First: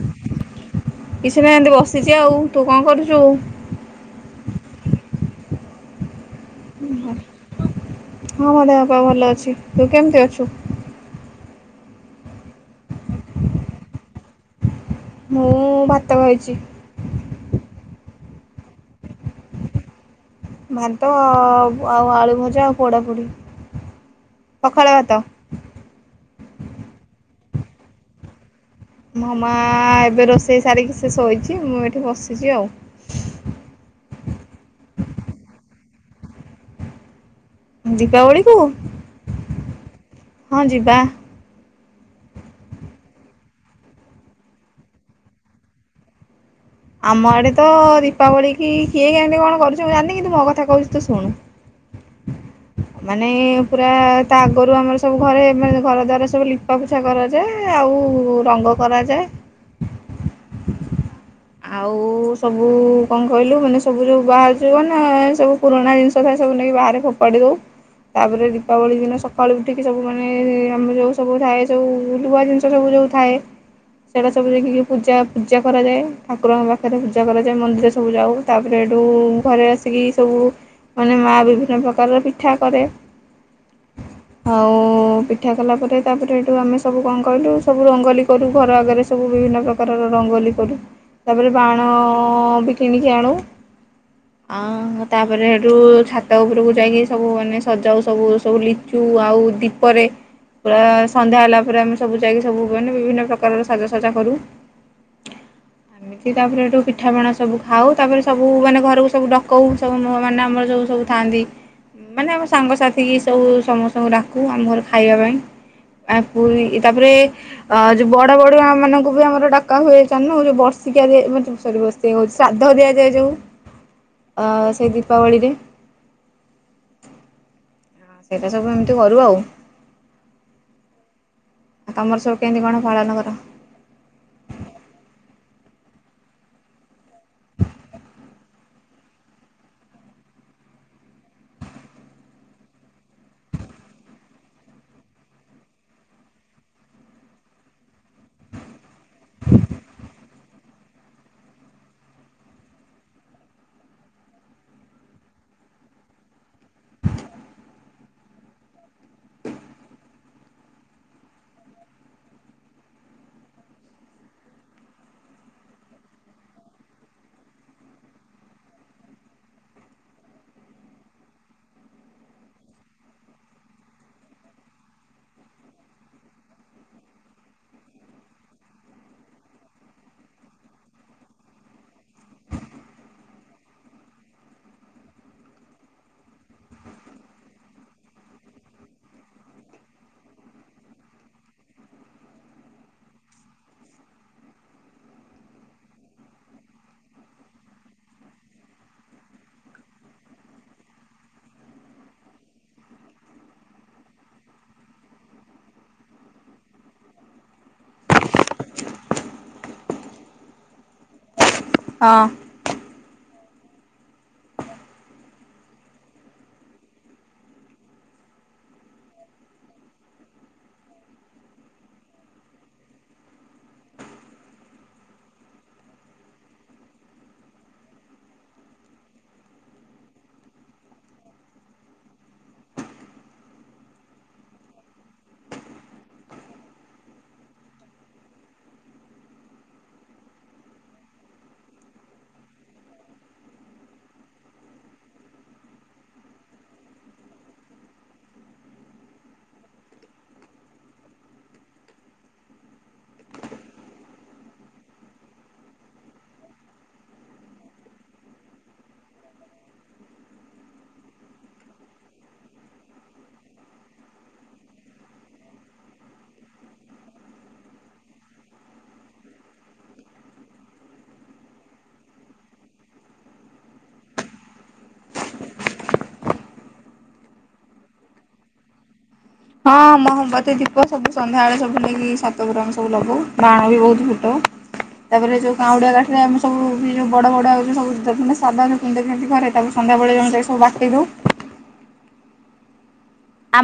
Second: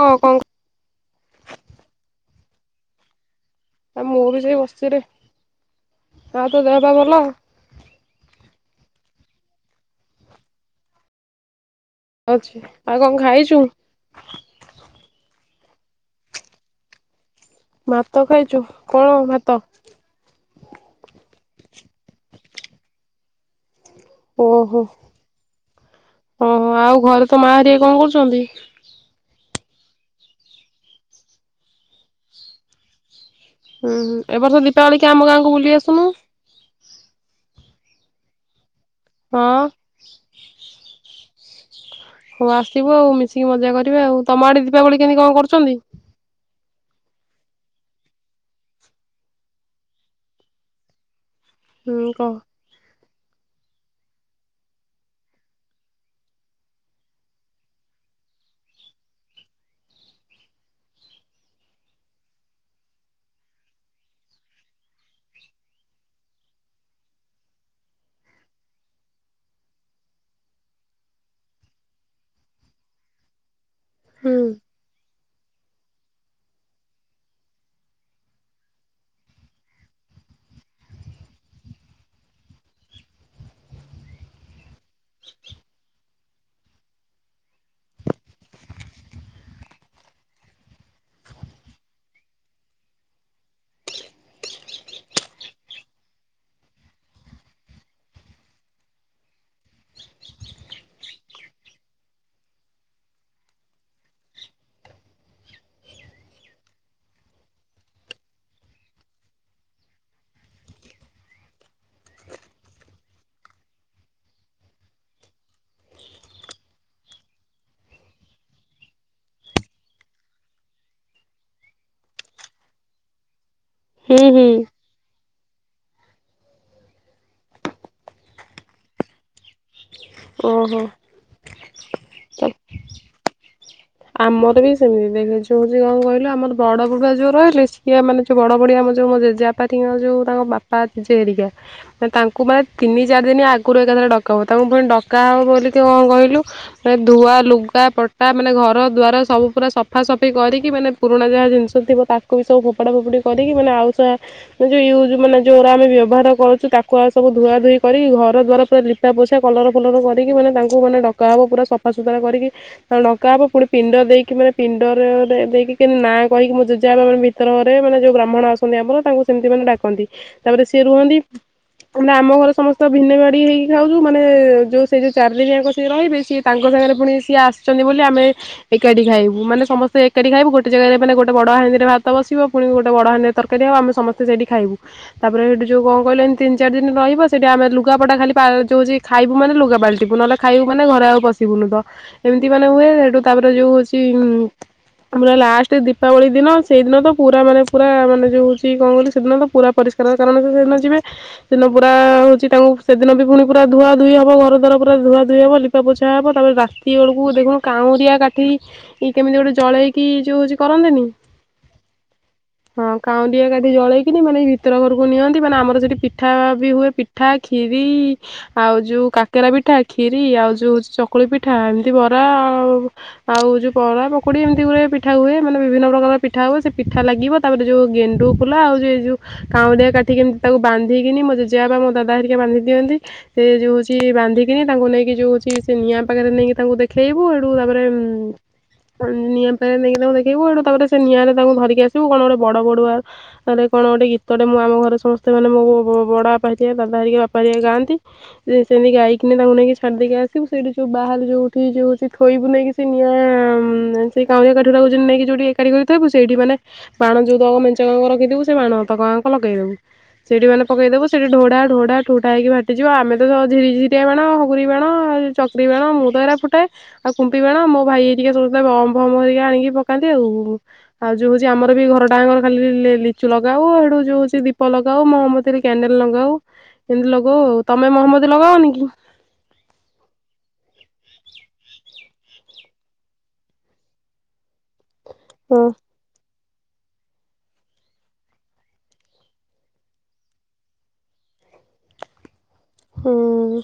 ହଁ କଣ କିଛି ନାହି ଏନ୍ତି ବସିଛି ଆଉ ତୁ କଣ କରୁଚୁ ମୁଁ ବି ସେଇ ବସିଚିରେ ଆଉ ତୋ ଦେହ ପା ଭଲ ହଁ ମୋ ଦେହପାଅ ଭଲ। ତୁ କେମତି ଅଛୁ? ଅଛି ଆଉ କଣ ଖାଇଚୁ? ମୁଁ ଭାତ ଖାଇଚି। ଭାତ ଖାଇଛୁ କଣ ଭାତ? ଭାତ ଆଉ ଆଳୁ ଭଜା ଆଉ ପୋଡ଼ାପୋଡ଼ି। ଓହୋ ପଖାଳ ଭାତ ଓହୋ ଆଉ ଘରେ ତ ମା ହେରିକା କଣ କରୁଚନ୍ତି? ମୋ ମା ଏବେ ରୋଷେଇ ସାରିକି ସେ ଶୋଇଛି ମୁଁ ଏଠି ବସିଛି ଆଉ। ହୁଁ ଏ ବର୍ଷ ଦୀପାବଳି କି ଆମ ଗାଁକୁ ବୁଲି ଆସୁନୁ ଦୀପାବଳିକୁୁ ହଁ। ହଁ ଯିବା। ହଉ ଆସିବୁ ଆଉ ମିଶିକି ମଜା କରିବା ଆଉ ତମ ଆଡେ ଦୀପାବଳି କେମିତି କଣ କରୁଚନ୍ତି? ଆମ ଆଡେ ତ ଦୀପାବଳି କି କିଏ ହେନ୍ତି କଣ କରୁଛି ମୁଁ ଜାଣନ୍ତିି କିନ୍ତୁ ମୋ କଥା କହୁଛି ତୁ ଶୁଣୁ ହୁଁ କହ। ମାନେ ପୁରା ତା ଆଗରୁ ଆମର ସବୁ ଘରେ ମାନେ ଘର ଦ୍ୱାରା ସବୁ ଲିପା ପୋଛା କରାଯାଏ ଆଉ ରଙ୍ଗ କରାଯାଏ। ଆଉ ସବୁ କଣ କହିଲୁ ମାନେ ସବୁ ଯୋଉ ବାହାରୁ ଯଉ ମ ସବୁ ପୁରୁଣା ଜିନିଷ ଥାଏ ସବୁ ନେଇକି ବାହାରେ ଫୋପାଡ଼ି ଦଉ ତାପରେ ଦୀପାବଳି ଦିନ ସକାଳୁ ଉଠିକି ସବୁ ମାନେ ଆମର ଯଉଁ ସବୁ ଥାଏ ସବୁ ଲୁଆ ଜିନିଷ ସବୁ ଯଉଁ ଥାଏ। ସେଟା ହୁଁ ସବୁ ଯାଇକିରି ପୂଜା ପୂଜା କରାଯାଏ। ଠାକୁରଙ୍କ ପାଖରେ ପୂଜା କରାଯାଏ ମନ୍ଦିର ସବୁ ଯାଉ ତାପରେ ହେଟୁ ଘରେ ଅସିକି ସବୁ ମାନେ ମା ବିଭିନ୍ନ ପ୍ରକାରର ପିଠା କରେ ଆଉ ପିଠା କଲା ପରେ ତାପରେ ହେଟୁ ଆମେ ସବୁ କଣ କହିଲୁ ସବୁ ରଙ୍ଗୋଲି କରୁ ଘର ଆଗରେ ସବୁ ବିଭିନ୍ନ ପ୍ରକାରର ରଙ୍ଗୋଲି କରୁ। ତାପରେ ବାଣ ବି କିଣିକି ଆଣୁ ଆଁ ତାପରେ ହେଟୁ ଛାତ ଉପରେ କୁ ଯାଇକି ସବୁ ମାନେ ସଜାଉ ସବୁ ସବୁ ଲିଚୁ ଆଉ ଦିପରେ ପୁରା ସନ୍ଧ୍ୟା ହେଲା ପରେ ଆମେ ସବୁ ଯାଇକି ସବୁ ମାନେ ବିଭିନ୍ନ ପ୍ରକାରର ସାଜସଜା କରୁ। ଏମିତି ତାପରେ ଏଠୁ ପିଠାପଣା ସବୁ ଖାଉ ତାପରେ ସବୁ ମାନେ ଘରକୁ ସବୁ ଡକଉ ସବୁ ମାନେ ଆମର ସବୁ ସବୁ ଥାଆନ୍ତି ମାନେ ଆମ ସାଙ୍ଗସାଥି କି ସବୁ ସମସ୍ତଙ୍କୁ ଡାକୁ ଆମ ଘର ଖାଇବା ପାଇଁ ଆ ପୁରୀ ତାପରେ ଅ ଜଉ ବଡବଡୁଆ ମାନଙ୍କୁ ବି ଆମର ଡକା ହୁଏ [unintelligible] ଶିକ୍ଷ୍ୟା ଦିଆ [unintelligible] ସରି [unintelligible] ଶ୍ରାଦ୍ଧ ଦିଆଯାଏ ଜଉ ହୁଁ ହୁଁ ଅ ସେଇ ଦୀପାବଳିରେ। ସେଇଟା ସବୁ ଏମିତି କରୁ ଆଉ। ଓହୋ। ଆଉ ତମର ସବୁ କେମିତି କଣ ପାଳନ କର? ଆମର ବି ସେମିତି ଦେଖ ଯୋଉ କଣ କହିଲୁ ଆମର ବଡବଡୁଆ ଯୋଉ ରହିଲେ ସିଏ ମାନେ ଯୋଉ ବଡବଡୁଆ ଆମ ଯୋଉ ଜେଜେବାପା ହେରିକାଙ୍କ ଜଉ ତାଙ୍କ ବାପା ଜେଜେ ହେରିକା ମାନେ ତାଙ୍କୁ ମାନେ ତିନି ଜରେନି ଆଗରୁ ଏକାଥରେ ଡକା ହୁଏ। ତାଙ୍କୁ ଫୁଣି ଡକାହବ ବୋଲିତି କଣ କହିଲୁ ମାନେ ଧୂଆ ଲୁଗା ପଟା ମାନେ ଘର ଘର ଦ୍ୱାରା ସବୁ ପୁରା ସଫାସଫି କରିକି ମାନେ ପୁରୁଣା ଯାହା ଜିନିଷ ଥିବ ତାକୁ ବି ସବୁ ଫୋପଡ଼ା ଫୋପୁଡି କରିକି ମାନେ ଆଉ ସ ଯେଉଁ ୟୁଜ୍ ମାନେ ଯେଉଁରା ଆମେ ବ୍ୟବହାର କରୁଛୁ ତାକୁ ଆଉ ସବୁ ଧୁଆ ଧୁଇ କରିକି ଘର ଦ୍ୱାରା ପୁରା ଲିପା ପୋଛା କଲର ଫଲର କରିକି ମାନେ ତାଙ୍କୁ ମାନେ ଡା ହେବ ପୁରା ସଫାସତୁରା କରିକି ଯେତେଳେ ଡକା ହବ ପିଣ୍ଡ ଦେଇକି ମାନେ ପିଣ୍ଡରେ ଦେଇକି କେ ନାଁ କହିକି ମୋ ଜେଜେ ବା ମାନେ ଭିତର ଘରେ ମାନେ ଯୋଉ ବ୍ରାହ୍ମଣ ଆସନ୍ତି ଆମର ତାଙ୍କୁ ସେମିତି ମାନେ ଡାକନ୍ତି ତାପରେ ସେ ରୁହନ୍ତି ମାନେ ଆମ ଘର ସମସ୍ତେ ଭିନେଜଉ ସେ ଜଉ ଚାରି ଦିନ ଆଙ୍କ ସେ ରହିବେ ସିଏ ତାଙ୍କ ଜାଗାରେ ଫୁଣି ସିଏ ଆସିଚନ୍ତି ବୋଲି ଆମେ ଏକାଠି ଖାଇବୁ ମାନେ ସମସ୍ତେ ଏକାଠି ଖାଇବୁ ଗୋଟେ ଜାଗାରେ ମାନେ ଗୋଟେ ବଡ଼ ହାଣ୍ଡିରେ ଭାତ ବସିବ ପୁଣି ଗୋଟେ ବଡ଼ ହାଣ୍ଡିରେ ତରକାରି ହବ ଆମେ ସମସ୍ତେ ସେଇଠି ଖାଇବୁ। ତାପରେ ହେଟୁ ଜଉ କଣ କହିଲ ଏନ୍ତି ତିନ ଚାରଦିନ ରହିବ [unintelligible] ଲୁଗାପଟା ଖାଲି ପା ଜଉ ହଉଚି ଖାଇବୁ ମାନେ ଲୁଗା ପାଲଟିବୁ ନହେଲେ ଖାଇବୁ ମାନେ ଘରେ ଆଉ ପସିବୁନି ଏମତି ମାନେ ହୁଏ। ତାପରେ ଯୋଉ ହଉଛି ଆମର ଲାଷ୍ଟ ଦୀପାବଳି ଦିନ ସେଇଦିନ ତ ପୁରା ମାନେ ପୁରା ମାନେ ଯୋଉ ହଉଛି କଣ କିଲ ସେଦିନ ତ ପୁରା ପରିଷ୍କାର କାରଣ ସେଦିନ ଯିବେ ସେଦିନ ପୁରା ହଉଛି ତାଙ୍କୁ ସେଦିନ ବି ପୁଣି ପୁରା ଧୁଆ ଧୋଇ ହବ ଘର ଦ୍ୱାରା ପୁରା ଧୁଆ ଧୋଇ ହବ ଲିପା ପୋଛା ହବ ତାପରେ ରାତିବୋଳୁକୁ ଦେଖିବୁ କାଉଁରା ଗାଠି କେମିତି ଗୋଟେ ଜଳେଇକି ଯୋଉ ହଉଛି କରନ୍ତିନି। ହଁ। ହଁ କାଉଁଡିଆ କାଦି ଜଳେଇକିନି ମାନେ ଭିତର ଘରକୁ ନିଅନ୍ତି ମାନେ ଆମର ସେଠି ପିଠା ବି ହୁଏ ପିଠା, ଖିରି ଆଉ ଜଉ କାକେର ପିଠା, କ୍ଷୀରି ଆଉ ଜଉ ଚକୁଳି ପିଠା ଅମିତି ବରା ଆଉ ଆଉ ଯୋଉ ବରା ପକୋଡି ଏମିତି ଗୁଡେ ପିଠା ହୁଏ ମାନେ ବିଭିନ୍ନ ପ୍ରକାରର ପିଠା ହୁଏ ସେଇ ପିଠା ଲାଗିବ ତାପରେ ଜଉ ଗେଣ୍ଡୁ ଫୁଲ ଆଉ ଜଉ ଏଇ ଜଉ କାଉଁରିଆ କାଠି କେମତି ତାକୁ ବାନ୍ଧିକିନି ମୋ ଜେଜେବାପା ମୋ ଦାଦା ହେରିକା ବାନ୍ଧିଦିଅନ୍ତି ସେ ଜଉ ହଉଚି ବନ୍ଧିକିନି ତାଙ୍କୁ ନେଇକି ଜଉ ହଉଚି ସେ ନିଆ ପାଖରେ ନେଇକି ତାକୁ ଦେଖେଇବୁ ହେଟୁ ତାପରେ ନିଆଁ ପାରେ ନେଇକି ତାଙ୍କୁ ଦେଖେଇବୁ ଏଠୁ ତାପରେ ସେ ନିଆଁଟା ତାଙ୍କୁ ଧରିକି ଆସିବୁ କଣ ଗୋଟେ ବଡବଡୁଆ ହେଟା କଣ ଗୋଟେ ଗୀତ ଟେ ମୋ ଆମ ଘରେ ସମସ୍ତେ ମାନେ ମୋ ବ ବଡବାପା ହେରିକା ଦାଦା ହେରିକ ବାପା ହେରିକା ଗାନ୍ତି ସେମତି ଗାଇକିନା ତାଙ୍କୁ ନେଇକି ଛାଡିଦେଇକି ଆସିବୁ ସେଇଠି ଜଉ ବାହାଲି ଯଉଠି ଜଉ ହଉଚି ଥୋଇବୁ ନେଇକି ସେ ନିଆଁ ସେଇ କାଉଁଆ କାଠିଠା ନେଇକି ଯଉଠି ଏକାଠି କରିକି ଥୋଇବୁ ସେଇଠି ମାନେ ବାଣ ଜଉ ତକ ମେଞ୍ଚାକ ରଖିଥିବୁ ସେଇ ବାଣ ତକ ଆଙ୍କ ଲଗେଇ ଦବୁ ସେଇଠି ମାନେ ପକେଇ ଦବୁ ସେଇଠି ଢୋ ଢା ଢୋ ଢା ଠୋ ଠା ହେଇକି ଫାଟି ଯିବ ଆମେତ କେବଳ ଝିରିଝିରୀଆ ବାଣ ହାଗୁରି ବାଣ ଚକିରି ବାଣ ମୁଁ ତ ହେଇରା ଫୁଟାଇ ଆଉ କୁ ମ୍ପି ବାଣ ମୋ ଭାଇ ହେରୀକା ସବୁ ବମ ଫମ ହେରୀକା ଆଣିକି ପକାନ୍ତି ଆଉ ଆଉ ଯୋଉ ହଉଛି ଆମର ବି ଘରଟାଙ୍କର ଖାଲି ଲିଚୁ ଲଗାଉ ଆଠୁ ଯୋଉ ହଉଛି ଦୀପ ଲଗାଉ ମହମଦୀରେ କ୍ୟାଣ୍ଡେଲ ଲଗାଉ ଏମିତି ଲଗାଉ ଆଉ ତମେ ମହମ୍ମଦତି ଲଗାନି କି? ହଁ ମହମ୍ୱତୀ ଦୀପ ସବୁ ସନ୍ଧ୍ୟାବେଳେ ସବୁ ଲାଗି ଛାତ ଉପରେ ସବୁ ଲଗଉ ବାଣ ବି ବହୁତ୍ ଫୁଟାଉ। ତାପରେ ଯଉ କାଉଁଡିଆ କାଠି ରେ ଆମେ ସବୁ ବି ଯେଉଁ ବଡବାଡୁଆ ହେଉ ଯଦି ମୁଁ ସାବଧାନେ ରେ ପିଣ୍ଡ ଦିଅନ୍ତି ଘରେ ତାଙ୍କୁ ସନ୍ଧ୍ୟାବେଳେ ଆମେ ସବୁ ଯାଇ ବାଟେଇ ଦଉ। ହଁ।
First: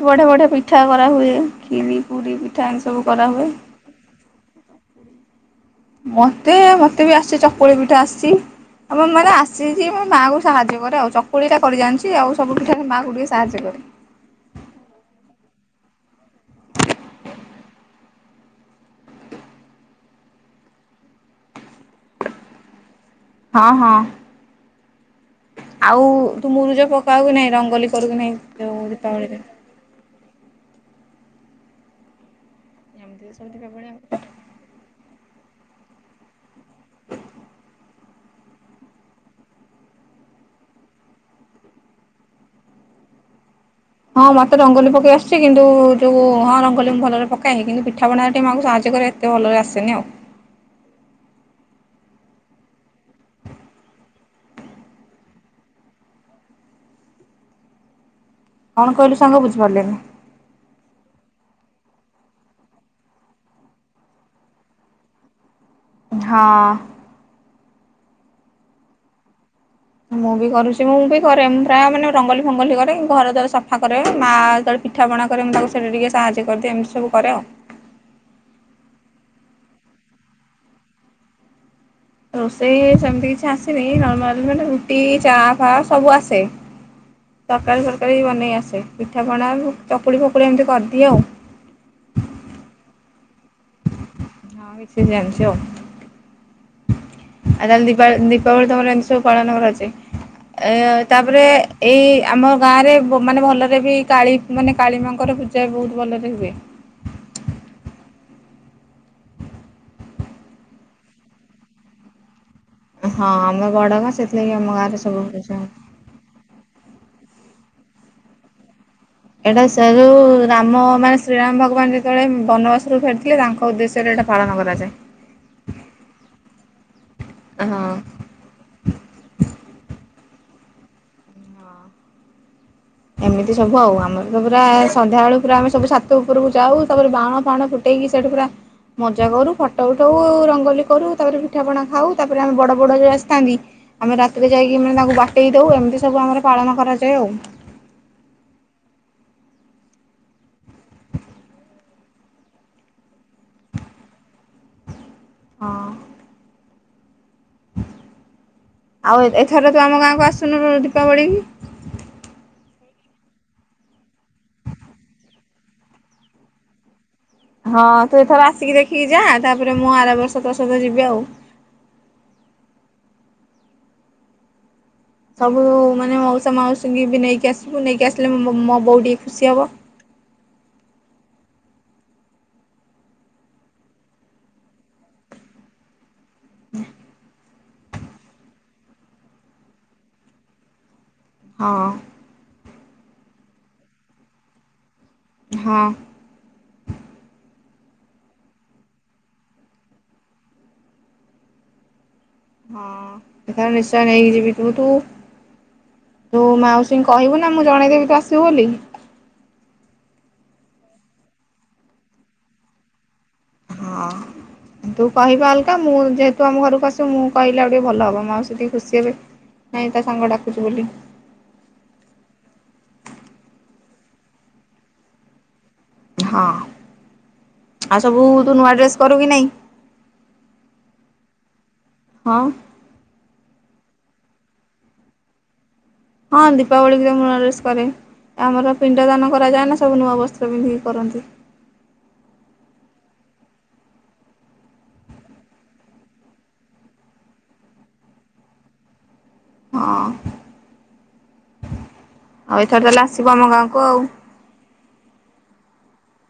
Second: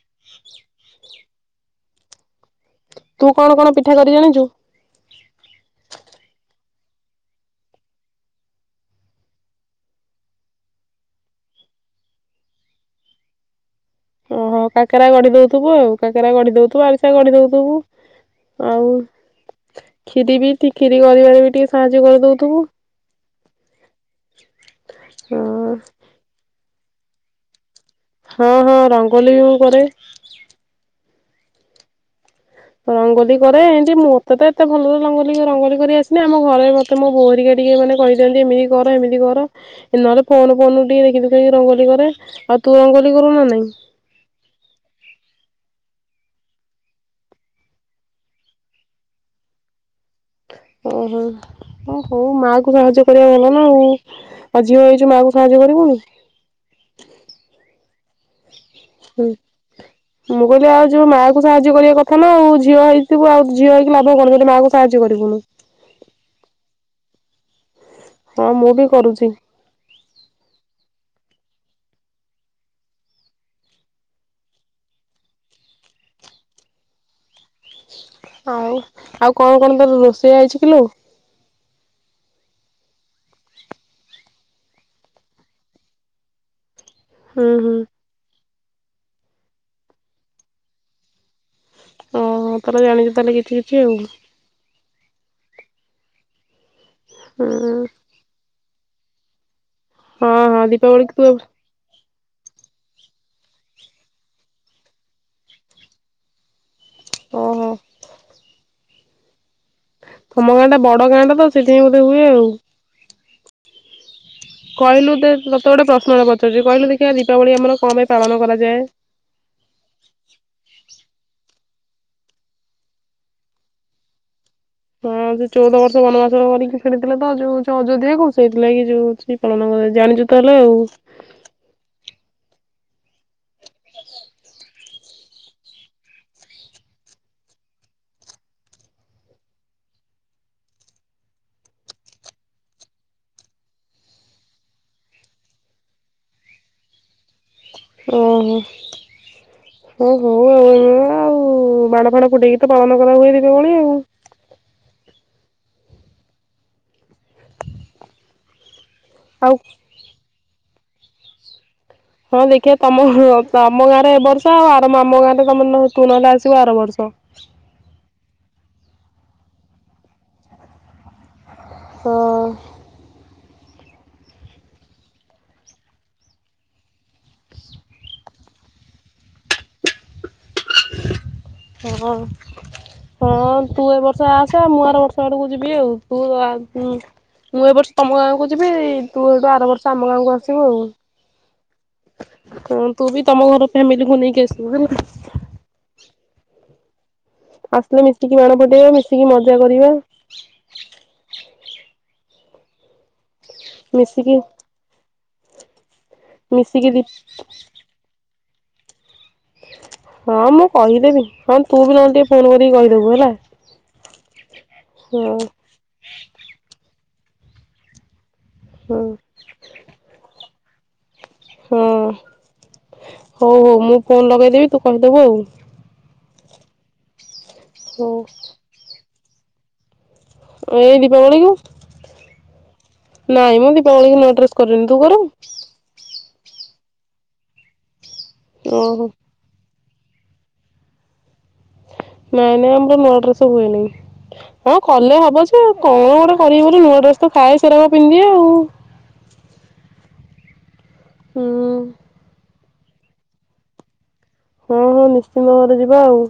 ବଢା ବଢିଆ ପିଠା କରା ହୁଏ ଖିରି ପୁରୀ। ଏମିତି ସବୁ କରାହୁଏ। [unintelligible] ମତେ ମତେ ବି ଆସିଛି ଚକୁଳି ପିଠା ଆସିଛି ଆ ମାନେ ଆସିଛି [unintelligible] ହଁ ହଁ। ହଁ [unintelligible] ପାଉ ନାହିଁ ରଙ୍ଗୋଲି କରୁ କି ନାହିଁ ହଁ ହଁ ଯୋଉ ରଙ୍ଗ ଦୀପାବଳିରେ? ଏମିତି ରଙ୍ଗୋଲି ସବୁ କରେ ଦୀପାବଳି ଏମତି ମ ଆଉ। ଟିକେ ରଙ୍ଗୋଳି କରି ଆସେନି ଆମ ଘରେ ବି ମତେ ମୋ ବୋଉ ହେରିକା ହଁ ମତେ ରଙ୍ଗୋଲି ପକେଇ ଆସିଛି କିନ୍ତୁ ପୀଠ ପଣରେ ମା କୁ ସାହାଯ୍ୟ କରେ କିନ୍ତୁ ଅଟେ ଭଲରେ ଆସେନି ଆଉ। ଓହୋ। କଣ କହିଲୁ ସାଙ୍ଗ ବୁଝିପାରିଲିନି। [unintelligible] ସାହାଯ୍ୟ ହଁ ହଁ ମୁଁ ବି କରୁଛି। ମୁଁ ବି କରୁଛି ମୁଁ ବି କରେ ମୁଁ ପ୍ରାୟ ମାନେ ଆଉ ଆଉ କଣ କଣ ତାର ରୋଷେଇ ହେଇଛି କିିଲୋ। ରୋଷେଇ ସେମିତି କିଛି ଆସିନି ନର୍ମାଲ ମାନେ ରୁଟି ଚା ଫା ସବୁ ଆସେ। ହୁଁ ହୁଁ ତରକାରୀ ଫରକାରୀ ବନେଇ ଆସ ପିଠାପଣା ଚକୁଳି ଫକୁଳି ଏମିତି କରିଦିଏ ଆଉ। ଓହୋ ତାହେଲେ ଜାଣିଛ ତାହେଲେ କିଛି କିଛି ଆଉ। ହଁ କିଛି ଜାଣିଛି ଆଉ। ହୁଁ ଆଉ ଦୀପାବଳି ଦୀପାବଳି ତମର ଏ ପାଳନ କରାଯ ହଁ ହଁ ଆ ଦୀପାବଳି କି ତୁ ତାପରେ ଏଇ। ଆମ ଗାଁ ରେ ମାନେ ଭଲରେ ବି କାଳୀ ମାନେ କାଳୀ ମାଙ୍କର ପୂଜା ବି ବହୁତ ଭଲରେ ହୁଏ। ଓ ହୋ। ତମ ଗାଁ ଟା ବଡ ଗାଁ ଟା ତ ସେଇଥିାଇଁ ବୋଧେ ହୁଏ ଆଉ। ହଁ ଆମେ ବଡ ଗାଁ ସେ କହିଲୁ ତ-ତ-ତତେ ଗୋଟେ ପ୍ରଶ୍ନ ତେ ପଚାରୁଛି କହିଲୁ ଦେଖିବା ଦୀପାବଳି ଆମର। କଣ ପାଇଁ ପାଳନ କରାଯାଏ। ଏଇଟା ସେ ଯଉ ରାମ ମାନେ ଶ୍ରୀରାମ ଭ ଭଗବାନ ଯେତେବେଳେ ବନବାସରୁ ଫେରିଥିଲେ ତାଙ୍କ ଉଦ୍ଦେଶ୍ୟରେ ଏଟା ପାଳନ କରା ହଁ ସେ ଚଉଦ ବର୍ଷ ବନବାସ କରିକି। ଫେରିଥିଲେ ତ ଯୋଉ ଯୋଉ ହଁ। ଅଯୋଧ୍ୟା କୁ ସେଇଥି ଲାଗି କ ଯୋଉ ହଉଚି ପାଳନ କରା ଜାଣିଚୁ ତାହେଲେ ଆଉ। ଏମିତି ସବୁ ଆଉ ଆମର ତ ପୁରା ସନ୍ଧ୍ୟା ବେଳ ପୁରା ଆମେ ସବୁ ଛାତ ଉପରକୁ ଯାଉ ତାପରେ ବାଣ ଫାଣ ଫୁଟେଇକି ସେଇଠି ପୁରା ମଜା କରୁ ଫଟୋ ଉଠଉ ରଙ୍ଗୋଲି କରୁ ତାପରେ ପିଠାପଣା ଖାଉ ତାପରେ ଆମେ ବଡ଼ ବଡୁଆ ଯଉ ଆସିଥାନ୍ତି ଆମେ ରାତିରେ ଯାଇକି ମାନେ ତାକୁ ବାଟେଇ ଦେଉ ଏମିତି ସବୁ ଆମର ପାଳନ କରାଯାଏ ଆଉ। ଓହୋ ହ ହଉ ଆଉ। ଆଉ ବାଣ ଫାଣ ଫୁଟେଇକି ତ ପାଳନ କରା ହୁଏ ଦୀପାବଳି ଆଉ। ହଁ। ଆଉ ଏ ଏଥର ତୁ ଆମ ଗାଁକୁ ଆସୁ [unintelligible] ଦୀପାବଳି। ହଁ ଦେଖିବା ତମ ତମ ଗାଁରେ ଏ ବର୍ଷ ଆଉ ଆର ଆମ ଗାଁରେ ତମ ତୁ ନହେଲେ ଆସିବୁ ଆର ବର୍ଷ। ହଁ ତୁ ଏଥର ଆସିକି ଦେଖିକି ଯା ତାପରେ ମୁଁ ଆର ବର୍ଷ ତୋ ସହିତ ଯିବି ଆଉ। ହୁଁ। ସବୁ ମାନେ ମାଉସା ମାଉସୀଙ୍କି ବି ନେଇକି ଆସିବୁ ନେଇକି ଆସିଲେ ମୋ-ମୋ ବୋଉ ଟିକେ ଖୁସି ହବ। ହଁ ହଁ ତୁ ଏ ବର୍ଷ ଆସେ ମୁଁ ଆର ବର୍ଷ ଆଡ଼କୁ ଯିବି ଆଉ। ତୁ ଆଗ ଉଁ। ମୁଁ ଏ ବର୍ଷ ତମ ଗାଁକୁ ଯିବି ତୁ ଏଇଠୁ ଆର ବର୍ଷ ଆମ ଗାଁକୁ ଆସିବୁ ଆଉ। ହଁ। ହଁ ତୁ ବି ତମ ଘର ଫ୍ୟାମିଲିକୁ ନେଇକି ଆସିବୁ ହେଲା। ହଁ। ଆସିଲେ ମିଶିକି ବାଣ ଫଟେଇବା ମିଶିକି ମଜା କରିବା। ହଁ। ଏଥର ନିଶ୍ଚୟ ନେଇକି ମିଶିକି ଯିବି ତୁ ତୁ। ତୁ ମିଶିକି ଦି ମାଉସୀଙ୍କୁ କହିବୁ ନା ମୁଁ ଜଣେଇଦବି ତୁ ଆ ଆସିବୁ ବୋଲି ହଁ ମୁଁ କହିଦେବି ହଁ ତୁ ବି ନହେଲେ ଟିକେ ଫୋନ କରିକି କହିଦେବୁ ହେଲା। ହଁ। ତୁ ହଁ କହିବା ଅଲକା ମୁଁ ଯେହେତୁ ଆମ ଘରକୁ ଆସିବୁ ତ ମୁଁ କହିଲେ ଆଉ ଟିକେ ଭଲ ହେବ ମାଉସୀ ଯଦି ହଁ ଖୁସି ହେବେ ନାଇଁ ତା ସାଙ୍ଗ ଡା ଅଛି ବୋଲି ହଁ ହଉ ହଉ ମୁଁ ଫୋନ ଲଗେଇଦେବି ତୁ କହିଦବୁ ଆଉ। ହଁ। ଆଉ ହଉ ସବୁ ତୁ ନୂଆ ଡ୍ରେସ କରୁ କି ନାହିଁ? ଏଇ ଦୀପାବଳୀ କୁ। ହଁ। ନାଇଁ ମୁଁ ଦୀପାବଳି ନୂଆ ଡ୍ରେସ୍ କରିନି ତୁ କରୁ? ହଁ ଦୀପାବଳିକୁ ମୁଁ ନୂଆଁ ଡ୍ରେସ କରେ। ଆମର ଓହୋ। ପିଣ୍ଡ ଦାନ କରାଯାଏ ନା ସେ ସବୁ ନୂଆ ବସ୍ତ୍ର ପିନ୍ଧିକି କରନ୍ତି। ନାଇଁ ନାଇଁ ଆମର ନୂଆ ଡ୍ରେସ ହୁଏନି ହଁ କଲେ ହବ ଯେ କଣ ଗୋଟେ କରିବ ବୋଲି ନୂଆ ଡ୍ରେସ ତ ଥାଏ ସେରାକ ପିନ୍ଧି ଦିଏ ଆଉ। ହଁ। ହୁଁ। ଆଉ ଏଥର ତାହେଲେ ଆସିବ ଆମ ଗାଁକୁ ଆଉ। ହଁ ହଁ ନିଶ୍ଚିନ୍ତ ଭାବରେ ଯିବା ଆଉ।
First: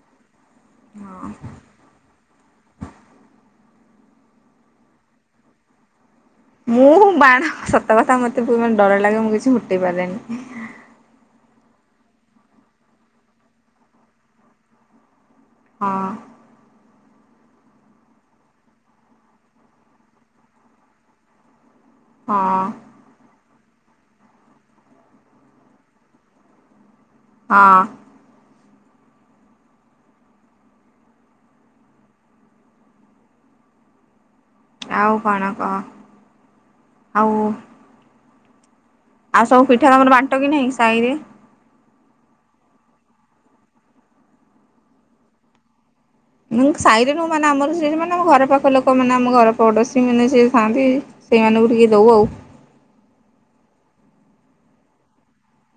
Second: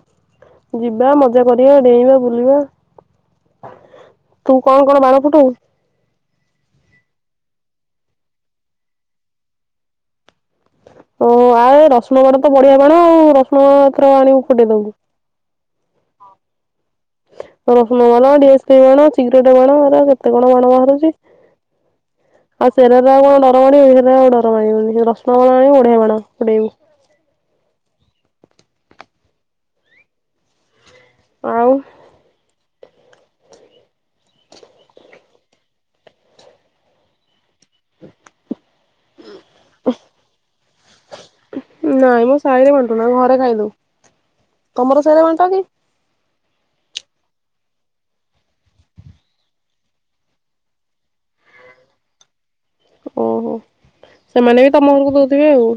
ଯିବା ମଜା କରିବା ଡେଇଁବା ବୁଲି ହେଲା ତୁ କଣ କଣ ବାଡ଼ ଫୁଟଉ? ମୁଁ ବାଣ ସତ କଥା ମତେ ମେ ଡର ଲାଗେ ମୁଁ କିଛି ଫୁଟେଇ ପାରେନି। ଓ ଆ ରସୁଣ ବାଣ ତ ବଢିଆ ବାଣ ଆଉ ରସୁଣଥର ଆଣିବୁ ଫଟେଇ ଦବୁ। ହଁ। ରସୁଣ ବାଣ ଡିଆସିଲି ବାଣ [unintelligible] ବାହାର କେତେ କଣ ବାଣ ବାହାରୁଛି। ହଁ ଆଉ ସେରା ତ ଣ ଆଉ ଡରମାଡିବନି ରସୁଣ ବଢିଆ ବାଣ [unintelligible] ଉଡେଇବୁ। ହଁ। ଆଉ ଆଉ କଣ କହ ଆଉ ଆଉ ସବୁ ପିଠା ତମର ବାଣ୍ଟ କି ନାହିଁ ସାହିରେ? ନାଇଁ ମୁଁ ସାହିରେ ବାଣ୍ଟୁ ନା ଘରେ ଖାଇଦଉ ତମର ସାହିରେ ବାଣ୍ଟ କି? ସାହିରେ ମାନେ ଆମର ସେ ମାନେମ ଘର ପାଖ ଲୋକ ମାନେ ଆମ ଘର ପଡୋଶୀ ମାନେ ଯିଏ ଥାନ୍ତି ସେଇମାନଙ୍କୁ ଟିକେ ଦଉ ଆଉ। ଓହୋ ସେମାନେ ବି ତମ ଘରକୁ ଦଉଥିବେ ଆଉ।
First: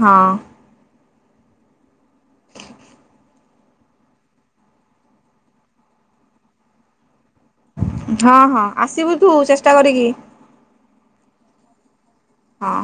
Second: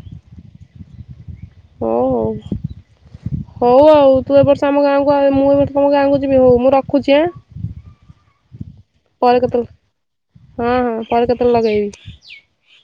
ହଁ। ହଉ ହଉ ହଉ ଆଉ ତୁ ଏ ବର୍ଷ ଆମ ଗାଁକୁ ମୁଁ ଏର୍ଷ ତମ ଗାଁକୁ ଯିବି ହଉ ମୁଁ ରଖୁଛି ଆଁ ହଁ ହଁ। ଆସିବୁ ତୁ ପରେ ଚେଷ୍ଟା କରିକି। କଲ୍ ଲଗେଇବି। ହଁ।